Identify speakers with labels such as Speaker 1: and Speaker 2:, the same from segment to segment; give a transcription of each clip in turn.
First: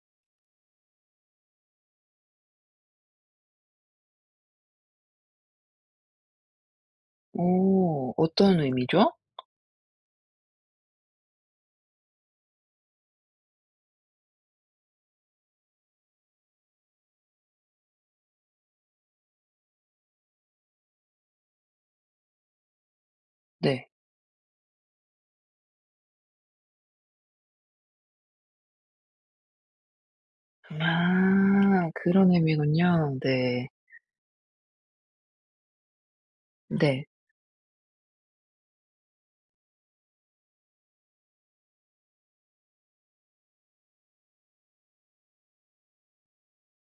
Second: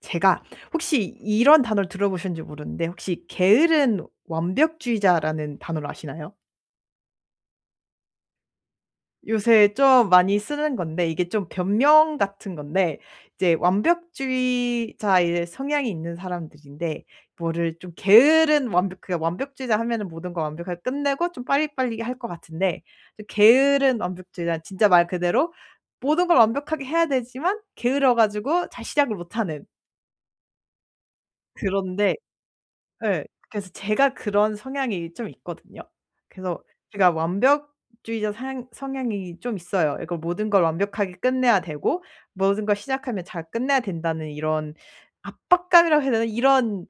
Speaker 1: 제가 혹시 이런 단어를 들어 보셨는지 모르는데 혹시 게으른 완벽주의자라는 단어를 아시나요?
Speaker 2: 어. 어떤 의미죠?
Speaker 1: 요새 좀 많이 쓰는 건데 이게 좀 변명 같은 건데 이제 완벽주의자의 성향이 있는 사람들인데 뭐를 좀 게으른 완벽 그러니까 완벽주의자 하면은 모든 걸 완벽하게 끝내고 좀 빨리빨리 할 것 같은데 좀
Speaker 2: 네.
Speaker 1: 게으른 완벽주의자는 진짜 말 그대로 모든 걸 완벽하게 해야 되지만 게을러 가지고 잘 시작을 못하는.
Speaker 2: 아.
Speaker 1: 그런데
Speaker 2: 그런 의미군요.
Speaker 1: 예
Speaker 2: 네.
Speaker 1: 그래서 제가 그런 성향이 좀 있거든요. 그래서
Speaker 2: 네.
Speaker 1: 제가 완벽주의자 상 성향이 좀 있어요. 이걸 모든 걸 완벽하게 끝내야 되고 '모든 걸 시작하면 잘 끝내야 된다.'는 이런 압박감이라고 해야 되나? 이런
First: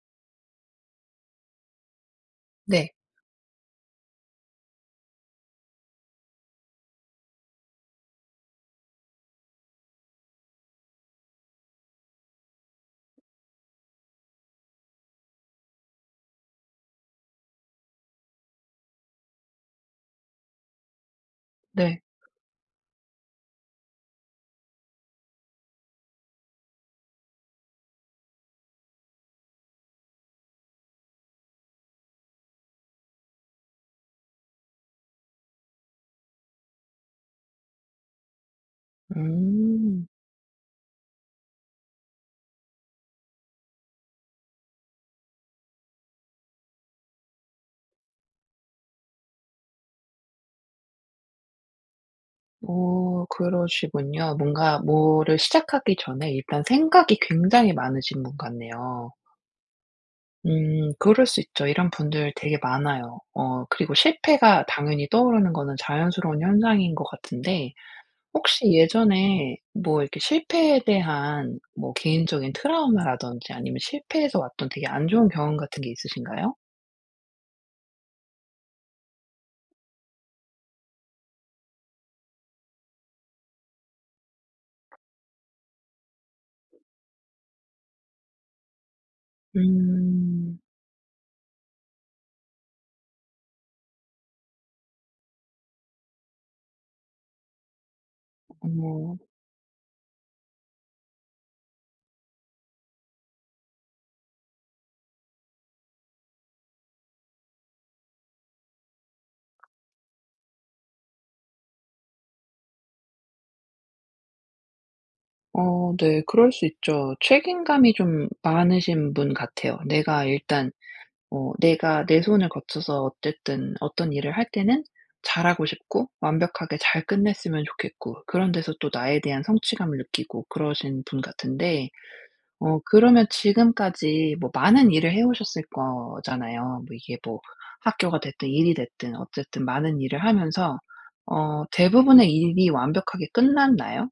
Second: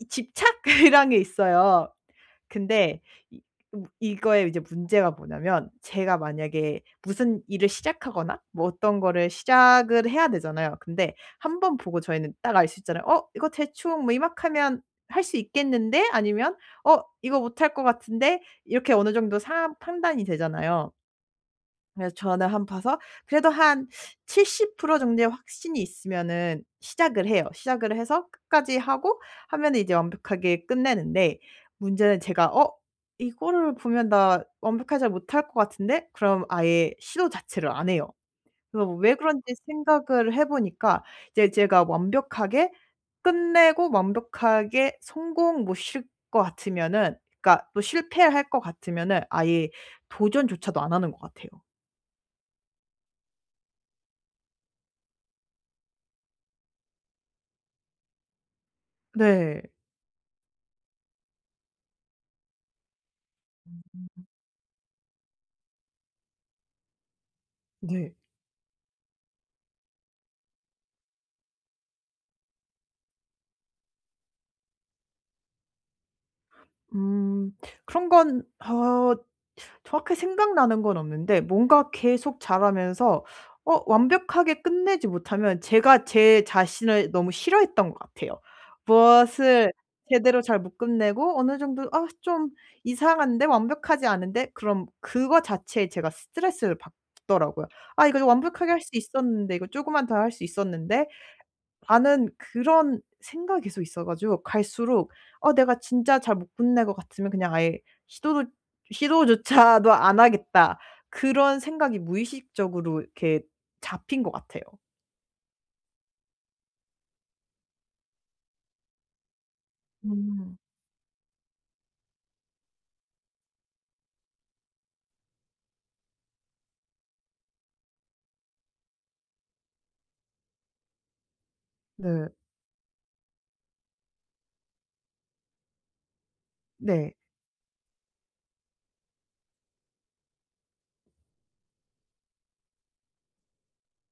Speaker 1: 이 집착 이런 게 있어요.
Speaker 2: 네.
Speaker 1: 근데 이 어 이거의 이제 문제가 뭐냐하면 제가 만약에 무슨 일을 시작하거나 뭐 어떤 거를 시작을 해야 되잖아요. 근데 1 번 보고 저희는 딱 알 수 있잖아요. '어 이거 대충 뭐 이만큼 하면 할 수 있겠는데? 아니면 어 이거 못 할 것 같은데?' 이렇게 어느 정도 상황 판단이 되잖아요.
Speaker 2: 네.
Speaker 1: 그래서 저는 한 봐서 그래도 한 70 프로 정도의 확신이 있으면은 시작을 해요. 시작을 해서 끝까지 하고 하면은 이제 완벽하게 끝내는데 문제는 제가 '어 이거를 보면 나 완벽하게 잘 못 할 것 같은데?' 그럼 아예 시도 자체를 안 해요. 그래서 왜 그런지
Speaker 2: 음.
Speaker 1: 생각을 해 보니까 이제 제가 완벽하게 끝내고 완벽하게 성공 못 시킬 것 같으면은 그러니까 또 실패할 것 같으면은 아예 도전조차도 안 하는 것 같아요.
Speaker 2: 어 그러시군요. 뭔가 뭐를 시작하기 전에 일단 생각이 굉장히 많으신 분 같네요.
Speaker 1: 네.
Speaker 2: 음 그럴 수 있죠. 이런 분들 되게 많아요. 어 그리고
Speaker 1: 음.
Speaker 2: 실패가 당연히 떠오르는 거는 자연스러운 현상인 거 같은데
Speaker 1: 네.
Speaker 2: 혹시 예전에 뭐 이렇게 실패에 대한 뭐 개인적인 트라우마라든지 아니면 실패에서 왔던 되게 안 좋은 경험 같은 게 있으신가요?
Speaker 1: 음. 그런 건 어 정확히 생각나는 건 없는데 뭔가 계속 자라면서 어 완벽하게 끝내지 못하면 제가 제 자신을 너무 싫어했던 것 같아요. 무엇을 제대로
Speaker 2: 음.
Speaker 1: 잘 못 끝내고 어느 정도 '아 좀 이상한데 완벽하지 않은데.' 그럼 그거 자체에 제가 스트레스를 받더라고요. '아 이거 더 완벽하게 할 수
Speaker 2: [unintelligible]
Speaker 1: 있었는데. 이거 쪼금만 더 할 수 있었는데.'라는 그런 생각이 계속 있어 가지고 갈수록 어 내가 진짜 잘 못 끝낼 것 같으면 그냥 아예 시도도 '시도조차도 안 하겠다.' 그런 생각이 무의식적으로 이렇게 잡힌 것 같아요.
Speaker 2: 어 네. 그럴 수 있죠. 책임감이 좀 많으신 분 같아요. 내가
Speaker 1: 음.
Speaker 2: 일단 어 내가 내 손을 거쳐서 어쨌든 어떤 일을 할 때는 잘하고 싶고 완벽하게 잘 끝냈으면 좋겠고 그런 데서 또 나에 대한 성취감을 느끼고 그러신 분 같은데.
Speaker 1: 네.
Speaker 2: 어 그러면 지금까지 뭐 많은 일을 해 오셨을 거잖아요. 뭐
Speaker 1: 네.
Speaker 2: 이게 뭐 학교가 됐든 일이 됐든 어쨌든 많은 일을 하면서 어 대부분의 일이 완벽하게 끝났나요?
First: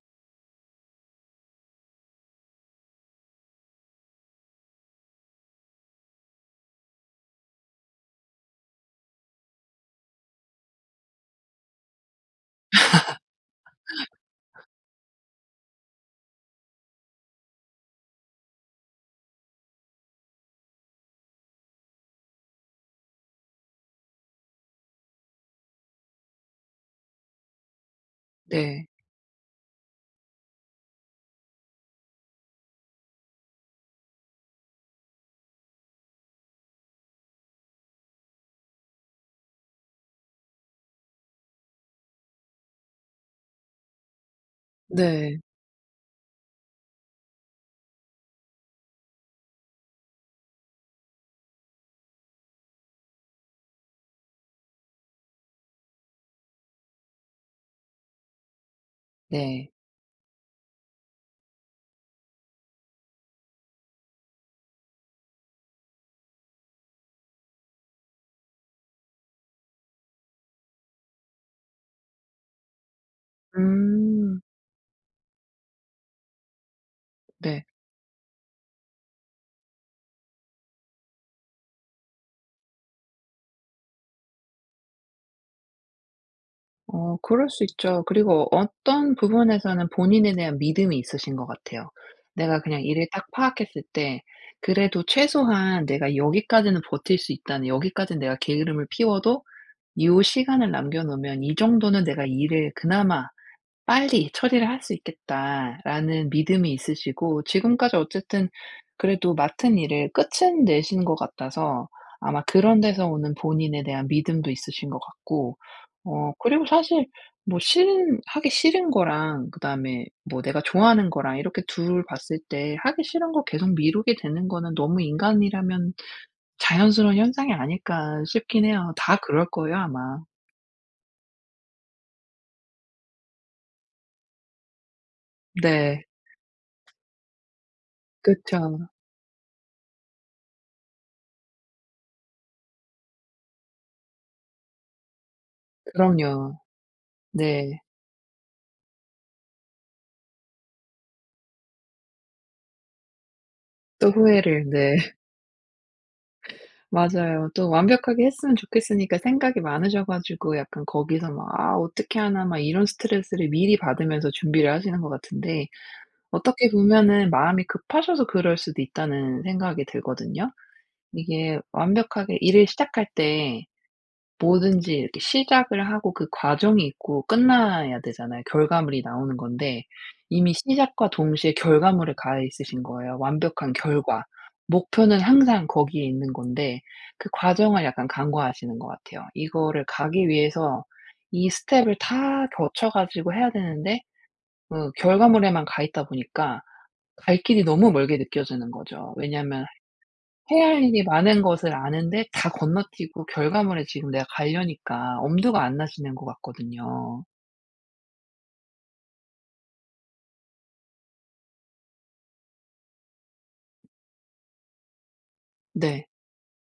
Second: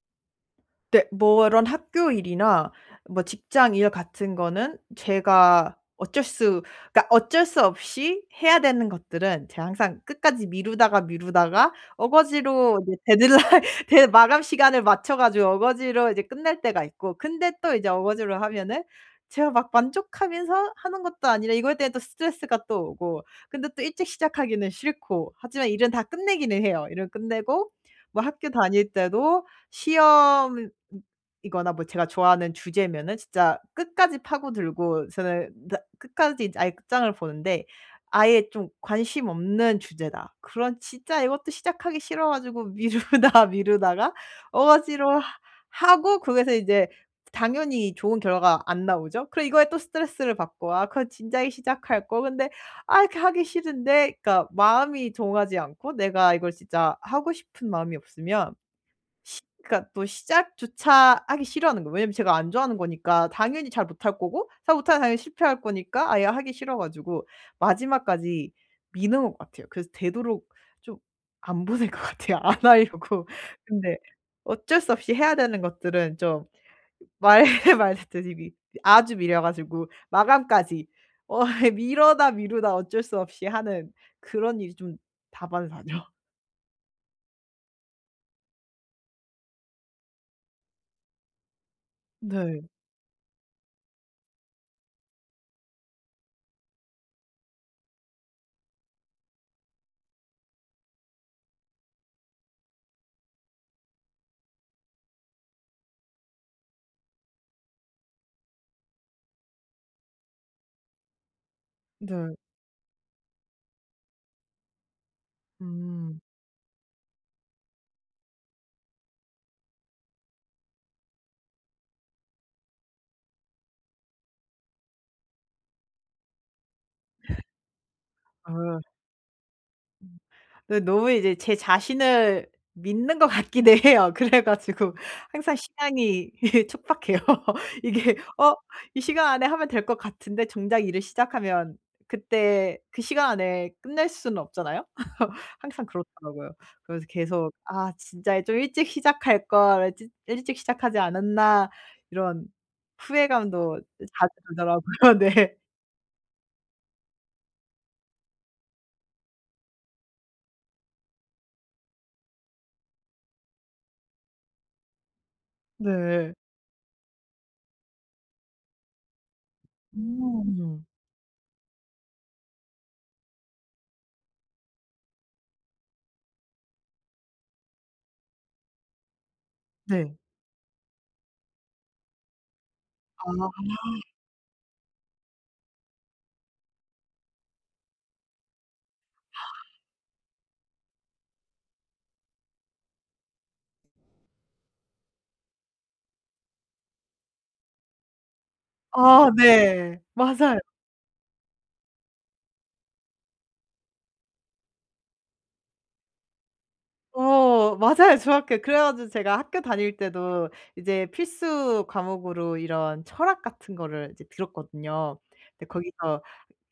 Speaker 1: 네. 뭐 이런 학교 일이나 뭐 직장 일 같은 거는 제가 어쩔 수 그러니까 어쩔 수 없이 해야 되는 것들은 제가 항상 끝까지 미루다가, 미루다가 억지로 이제 데드라인 데 마감 시간을 맞춰 가지고 억지로 이제 끝날 때가 있고 근데 또 이제 억지로 하면은 제가 막 만족하면서 하는 것도 아니라 이거에 대해 또 스트레스가 또 오고 근데 또 일찍 시작하기는 싫고 하지만 일은 다 끝내기는 해요. 일은 끝내고 뭐 학교
Speaker 2: 네.
Speaker 1: 다닐 때도 시험이거나 뭐 제가 좋아하는 주제면은 진짜 끝까지 파고들고 저는 다 끝까지 아예 끝장을 보는데 아예 좀 관심 없는 주제다. 그럼 진짜 이것도 시작하기 싫어 가지고 미루다, 미루다가 억지로
Speaker 2: 네.
Speaker 1: 하고 거기서 이제 당연히 좋은 결과가 안 나오죠. 그리고 이거에 또 스트레스를 받고 '아 그건 진작에 시작할 걸.' 근데 아 이렇게 하기 싫은데 그러니까 마음이 동하지 않고 내가 이걸 진짜 하고 싶은 마음이 없으면 시
Speaker 2: 네.
Speaker 1: 그러니까 또 시작조차 하기 싫어하는 거예요. 왜냐하면 제가 안 좋아하는 거니까 당연히 잘 못할 거고 잘 못하면 당연히 실패할 거니까 아예 하기 싫어 가지고 마지막까지 미는 것 같아요. 그래서 되도록 좀 안 보는 것 같아요. 안 하려고. 근데
Speaker 2: 음.
Speaker 1: 어쩔 수 없이 해야 되는 것들은 좀 말
Speaker 2: 네.
Speaker 1: 말했듯이 미 아주 미뤄 가지고 마감까지 어 미루다, 미루다 어쩔 수 없이 하는 그런 일이 좀 다반사죠.
Speaker 2: 어 그럴 수 있죠. 그리고 어떤 부분에서는 본인에 대한 믿음이 있으신 것 같아요. '내가
Speaker 1: 네.
Speaker 2: 그냥 일을 딱 파악했을 때 그래도 최소한 내가 여기까지는 버틸 수 있다.'는 '여기까지는 내가 게으름을 피워도 이후 시간을 남겨 놓으면 이 정도는 내가 일을 그나마 빨리 처리를 할 수 있겠다.'라는 믿음이 있으시고 지금까지 어쨌든 그래도 맡은 일을 끝은 내신 것 같아서
Speaker 1: 네.
Speaker 2: 아마 그런 데서 오는 본인에 대한 믿음도 있으신 것 같고.
Speaker 1: 음.
Speaker 2: 어 그리고 사실 뭐 싫은 하기 싫은 거랑 그다음에 뭐 내가 좋아하는 거랑 이렇게 2 봤을 때 하기 싫은 것 계속 미루게 되는 거는 너무 인간이라면 자연스러운 현상이 아닐까 싶긴
Speaker 1: 아.
Speaker 2: 해요. 다 그럴 거예요
Speaker 1: 음.
Speaker 2: 아마.
Speaker 1: 네 너무 이제 제 자신을 믿는 것 같기는 해요. 그래 가지고 항상
Speaker 2: 네.
Speaker 1: 시간이 촉박해요. 이게 어
Speaker 2: 그쵸.
Speaker 1: 이 시간 안에 하면 될 것 같은데 정작 일을 시작하면 그때 그 시간 안에 끝낼 수는 없잖아요. 항상 그렇더라고요.
Speaker 2: 그럼요.
Speaker 1: 그래서 계속
Speaker 2: 네.
Speaker 1: '아 진짜 좀 일찍 시작할 걸 찌 일찍 시작하지 않았나.' 이런 후회감도
Speaker 2: 또
Speaker 1: 자주
Speaker 2: 후회를 네.
Speaker 1: 들더라고요. 네.
Speaker 2: 맞아요. 또 완벽하게 했으면 좋겠으니까 생각이 많으셔 가지고 약간 거기서 막 '아 어떻게 하나.' 막 이런 스트레스를 미리 받으면서 준비를 하시는 것 같은데
Speaker 1: 네.
Speaker 2: 어떻게 보면은 '마음이 급하셔서 그럴 수도 있다.'는 생각이 들거든요.
Speaker 1: 음.
Speaker 2: 이게 완벽하게 일을 시작할 때 뭐든지 이렇게 시작을 하고 그 과정이 있고 끝나야 되잖아요. 결과물이 나오는 건데.
Speaker 1: 네.
Speaker 2: 이미 시작과 동시에 결과물에 가 있으신 거예요.
Speaker 1: 아.
Speaker 2: 완벽한 결과. 목표는 항상 거기에 있는 건데 그 과정을 약간 간과하시는 것 같아요. 이거를 가기 위해서 이 스텝을 다 거쳐 가지고 해야 되는데 그 결과물에만 가 있다 보니까 갈 길이 너무 멀게 느껴지는 거죠.
Speaker 1: 아
Speaker 2: 왜냐하면
Speaker 1: 네. 맞아요.
Speaker 2: 해야 할 일이 많은 것을 아는데 다 건너뛰고 결과물에 지금 내가 가려니까 엄두가 안 나시는 것 같거든요.
Speaker 1: 어 맞아요. 중학교 그래 가지고 제가 학교 다닐 때도 이제 필수 과목으로 이런 철학 같은 거를 이제 들었거든요. 근데
Speaker 2: 네.
Speaker 1: 거기서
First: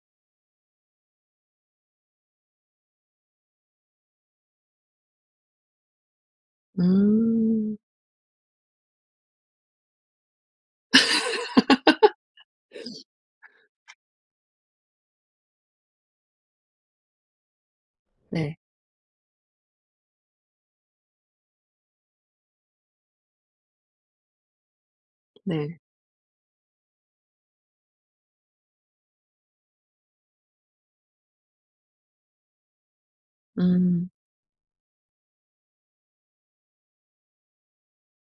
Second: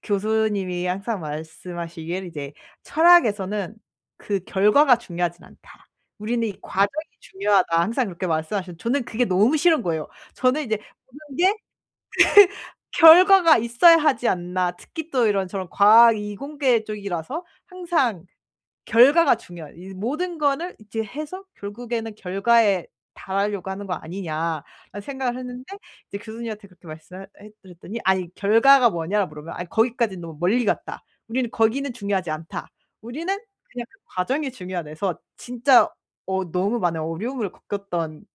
Speaker 1: 교수님이 항상 말씀하시기를 "이제 철학에서는 그 결과가 중요하진 않다. 우리는 이 과정이
Speaker 2: 음.
Speaker 1: 중요하다." 항상 그렇게 말씀하셨는데. 저는 그게 너무 싫은 거예요. 저는 이제 보는 게 '결과가 있어야 하지 않나.' 특히 또 이런저런 과학 이공계 쪽이라서 항상
Speaker 2: 네.
Speaker 1: 결과가 중요한 '이 모든 거는 이제 해서 결국에는 결과에 달하려고 하는 거 아니냐.'라는 생각을 했는데
Speaker 2: 네.
Speaker 1: 이제 교수님한테 그렇게 말씀을 하 해 해 드렸더니 "아니 결과가 뭐냐."라고 물으면 "아 거기까지는 너무 멀리 갔다. 우리는 거기는 중요하지 않다. 우리는 그냥 그
Speaker 2: 음.
Speaker 1: 과정이 중요하다." 해서 진짜 어 너무 많은 어려움을 겪었던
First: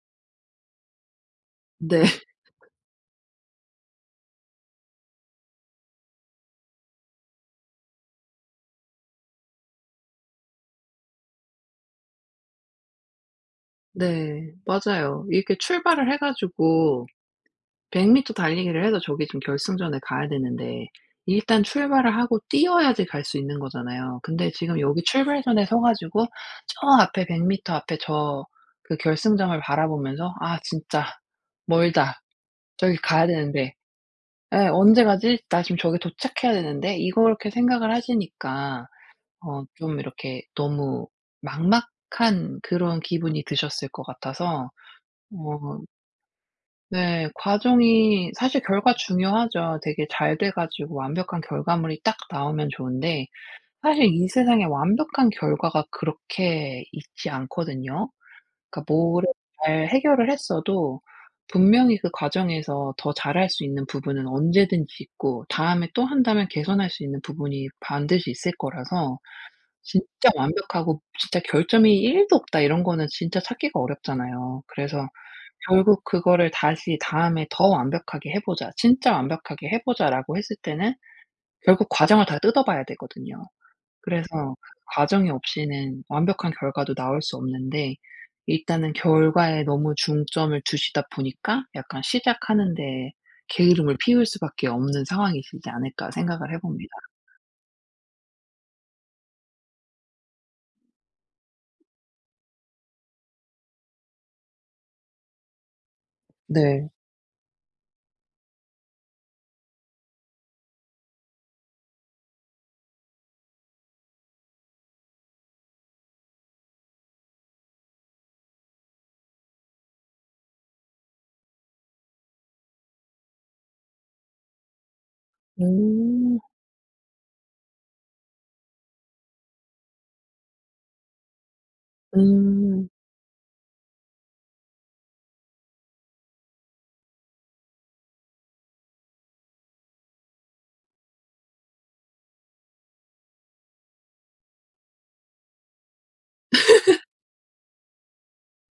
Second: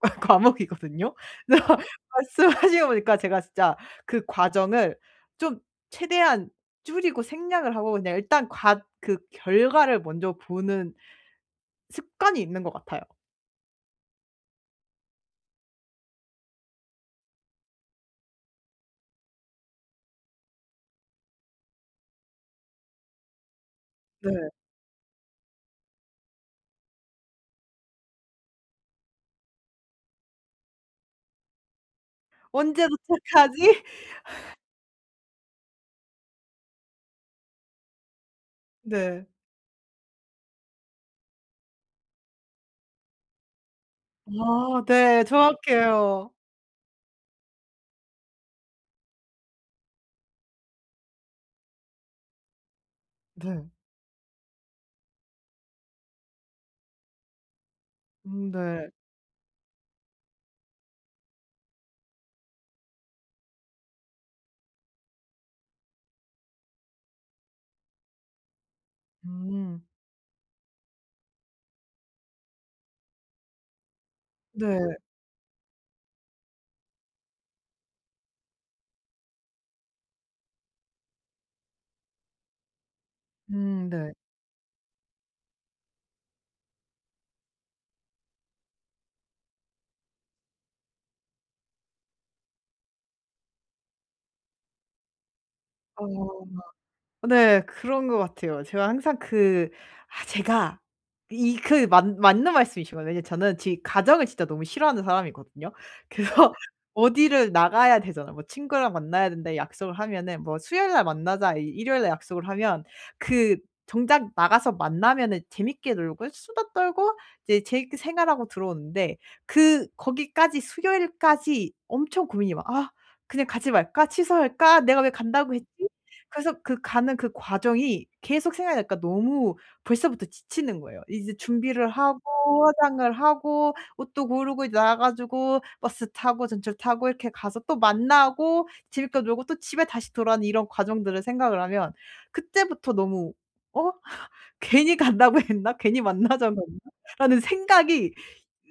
Speaker 1: 과목이거든요. 그래서
Speaker 2: 네.
Speaker 1: 말씀을 하시고 보니까 제가 진짜 그 과정을 좀 최대한 줄이고 생략을 하고 그냥 일단 과 그 결과를 먼저 보는 습관이 있는 것 같아요.
Speaker 2: 네 맞아요. 이렇게 출발을 해 가지고 100 미터 달리기를 해서 저기 좀 결승점에 가야 되는데 일단 출발을 하고 뛰어야지 갈 수 있는 거잖아요.
Speaker 1: 네.
Speaker 2: 근데 지금 여기 출발선에 서 가지고 저 앞에 100 미터 앞에 저 그 결승점을 바라보면서 '아 진짜 멀다.
Speaker 1: 언제
Speaker 2: 저기 가야 되는데.'
Speaker 1: 도착하지?
Speaker 2: 예. '언제 가지? 나 지금 저기 도착해야 되는데?' 이걸 이렇게 생각을 하시니까
Speaker 1: 네.
Speaker 2: 어 좀 이렇게 너무 막막한 그런 기분이 드셨을 것 같아서
Speaker 1: 아 네.
Speaker 2: 어.
Speaker 1: 정확해요.
Speaker 2: 네. 과정이 사실 결과 중요하죠. 되게 잘 돼 가지고 완벽한 결과물이 딱 나오면 좋은데
Speaker 1: 네.
Speaker 2: 사실 이 세상에 완벽한 결과가 그렇게 있지 않거든요.
Speaker 1: 음 네.
Speaker 2: 그러니까 뭐를 잘 해결을 했어도 분명히 그 과정에서 더 잘 할 수 있는 부분은 언제든지 있고 다음에 또 한다면 개선할 수 있는 부분이 반드시 있을 거라서
Speaker 1: 음.
Speaker 2: 진짜 완벽하고 진짜 "결점이 1 도 없다." 이런 거는 진짜 찾기가 어렵잖아요.
Speaker 1: 네.
Speaker 2: 그래서 결국 그거를 다시 "다음에 더 완벽하게 해 보자. 진짜 완벽하게 해 보자."라고 했을 때는 결국 과정을 다 뜯어 봐야 되거든요.
Speaker 1: 음 네.
Speaker 2: 그래서 과정이 없이는 완벽한 결과도 나올 수 없는데 일단은 '결과에 너무 중점을 두시다 보니까 약간 시작하는 데에 게으름을 피울 수밖에 없는 상황이시지
Speaker 1: 어.
Speaker 2: 않을까?' 생각을 해봅니다.
Speaker 1: 네 그런 것 같아요. 제가 항상 그 아 제가 이 그 맞 맞는 말씀이신 것 같아요. 왜냐하면 저는 지 과정을 진짜 너무 싫어하는 사람이거든요. 그래서
Speaker 2: 네.
Speaker 1: 어디를 나가야 되잖아요. 뭐 친구랑 만나야 된다 약속을 하면은 뭐 수요일 날 만나자 이 일요일 날 약속을 하면 그 정작 나가서 만나면은 재밌게 놀고 수다 떨고 이제 재밌게 생활하고 들어오는데 그 거기까지 수요일까지 엄청 고민이 막 '아 그냥 가지 말까? 취소할까? 내가 왜 간다고 했지?'
Speaker 2: 오.
Speaker 1: 그래서 그 가는 그 과정이 계속 생각이 나니까 너무 벌써부터 지치는 거예요. 이제 준비를 하고
Speaker 2: 음.
Speaker 1: 화장을 하고 옷도 고르고 이제 나와 가지고 버스 타고 전철 타고 이렇게 가서 또 만나고 재밌게 놀고 또 집에 다시 이런 과정들을 생각을 하면 그때부터 너무 어 '괜히 간다고 했나? 괜히 만나자고 했나?'라는 생각이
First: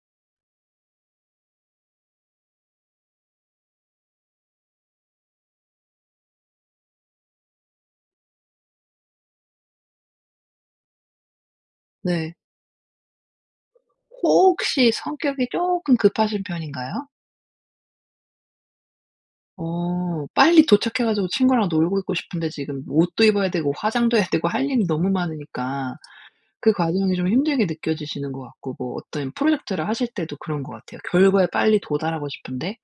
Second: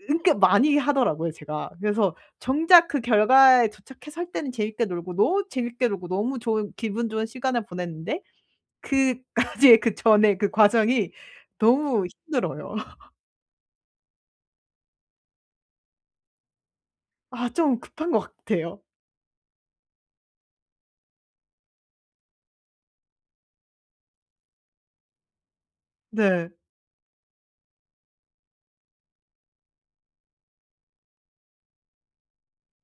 Speaker 1: 그렇게 많이 하더라고요 제가. 그래서 정작 그 결과에 도착해서 할 때는 재밌게 놀고 너무 재밌게 놀고 너무 좋은 기분 좋은 시간을 보냈는데 그까지의 그 전에 그 과정이 너무
Speaker 2: 네.
Speaker 1: 힘들어요.
Speaker 2: 혹시 성격이 쪼끔 급하신 편인가요?
Speaker 1: 아 좀 급한 것 같아요.
Speaker 2: 어 빨리 도착해 가지고 친구랑 놀고 있고 싶은데 지금 옷도 입어야 되고 화장도 해야 되고 할 일이 너무 많으니까
Speaker 1: 네.
Speaker 2: 그 과정이 좀 힘들게 느껴지시는 것 같고 뭐 어떤 프로젝트를 하실 때도 그런 것 같아요. 결과에 빨리 도달하고 싶은데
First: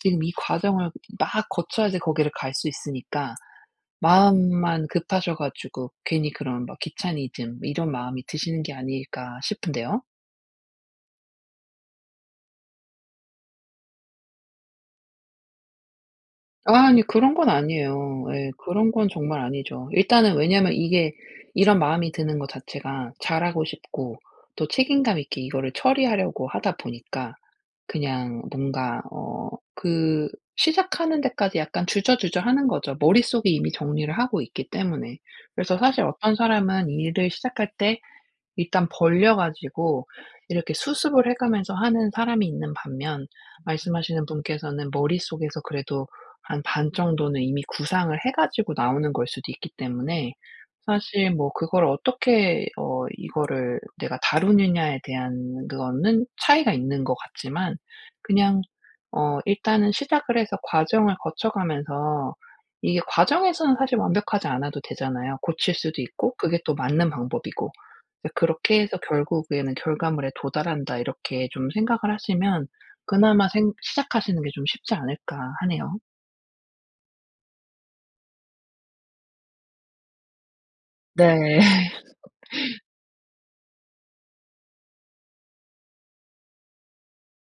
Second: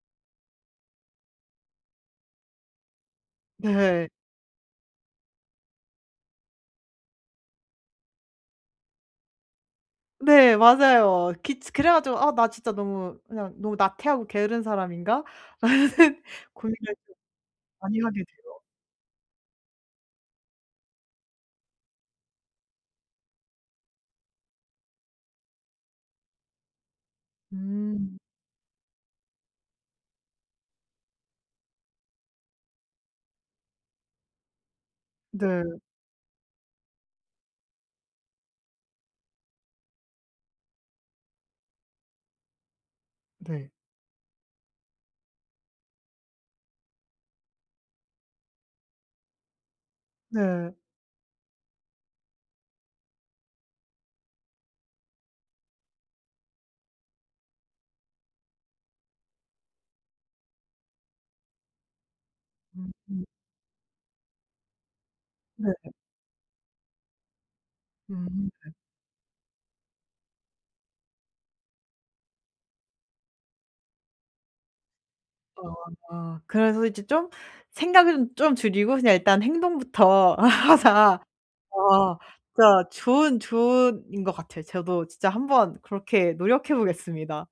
Speaker 2: 지금 이 과정을 막 거쳐야지 거기를 갈 수 있으니까
Speaker 1: 네.
Speaker 2: 마음만 급하셔 가지고 괜히 그런 막 귀차니즘 이런 마음이 드시는 게 아닐까 싶은데요.
Speaker 1: 네 맞아요. 귀차 그래 가지고 아 '나 진짜 너무 그냥 너무 나태하고 게으른 사람인가?' 라는 생
Speaker 2: 아
Speaker 1: 고민같은
Speaker 2: 아니 그런 건
Speaker 1: 많이 하게
Speaker 2: 아니에요. 예.
Speaker 1: 돼요.
Speaker 2: 그런 건 정말 아니죠. 일단은 왜냐하면 이게 이런 마음이 드는 것 자체가 잘 하고 싶고 또 책임감 있게 이거를 처리하려고 하다 보니까
Speaker 1: 음.
Speaker 2: 그냥 뭔가 어 그 시작하는 데까지 약간 주저주저하는 거죠 머릿속에 이미 정리를 하고 있기 때문에. 그래서
Speaker 1: 네.
Speaker 2: 사실 어떤 사람은 일을 시작할 때 일단 벌려 가지고 이렇게 수습을 해 가면서 하는 사람이 있는 반면
Speaker 1: 네.
Speaker 2: 말씀하시는 분께서는 머릿속에서 그래도 한 반 정도는 이미 구상을 해 가지고 나오는 것 일 수도 있기 때문에
Speaker 1: 네.
Speaker 2: 사실 뭐 그걸 어떻게 어 이거를 내가 다루느냐에 대한 그거는 차이가 있는 것 같지만 그냥 어 일단은 시작을 해서 과정을 거쳐가면서 이게
Speaker 1: 음.
Speaker 2: 과정에서는 사실 완벽하지 않아도 되잖아요.
Speaker 1: 네네.
Speaker 2: 고칠 수도 있고 그게 또 맞는 방법이고. 그래서
Speaker 1: 음 네.
Speaker 2: '그렇게 해서 결국에는 결과물에 도달한다.' 이렇게 좀 생각을 하시면 그나마 생 '시작하시는 게 좀 쉽지 않을까?' 하네요.
Speaker 1: 아 그래서 이제 좀 '생각은 좀 줄이고 그냥 일단 행동부터 하자.'
Speaker 2: 네.
Speaker 1: 아 진짜 좋은 조언인 것 같아요. 저도 진짜 한번 그렇게 노력해 보겠습니다.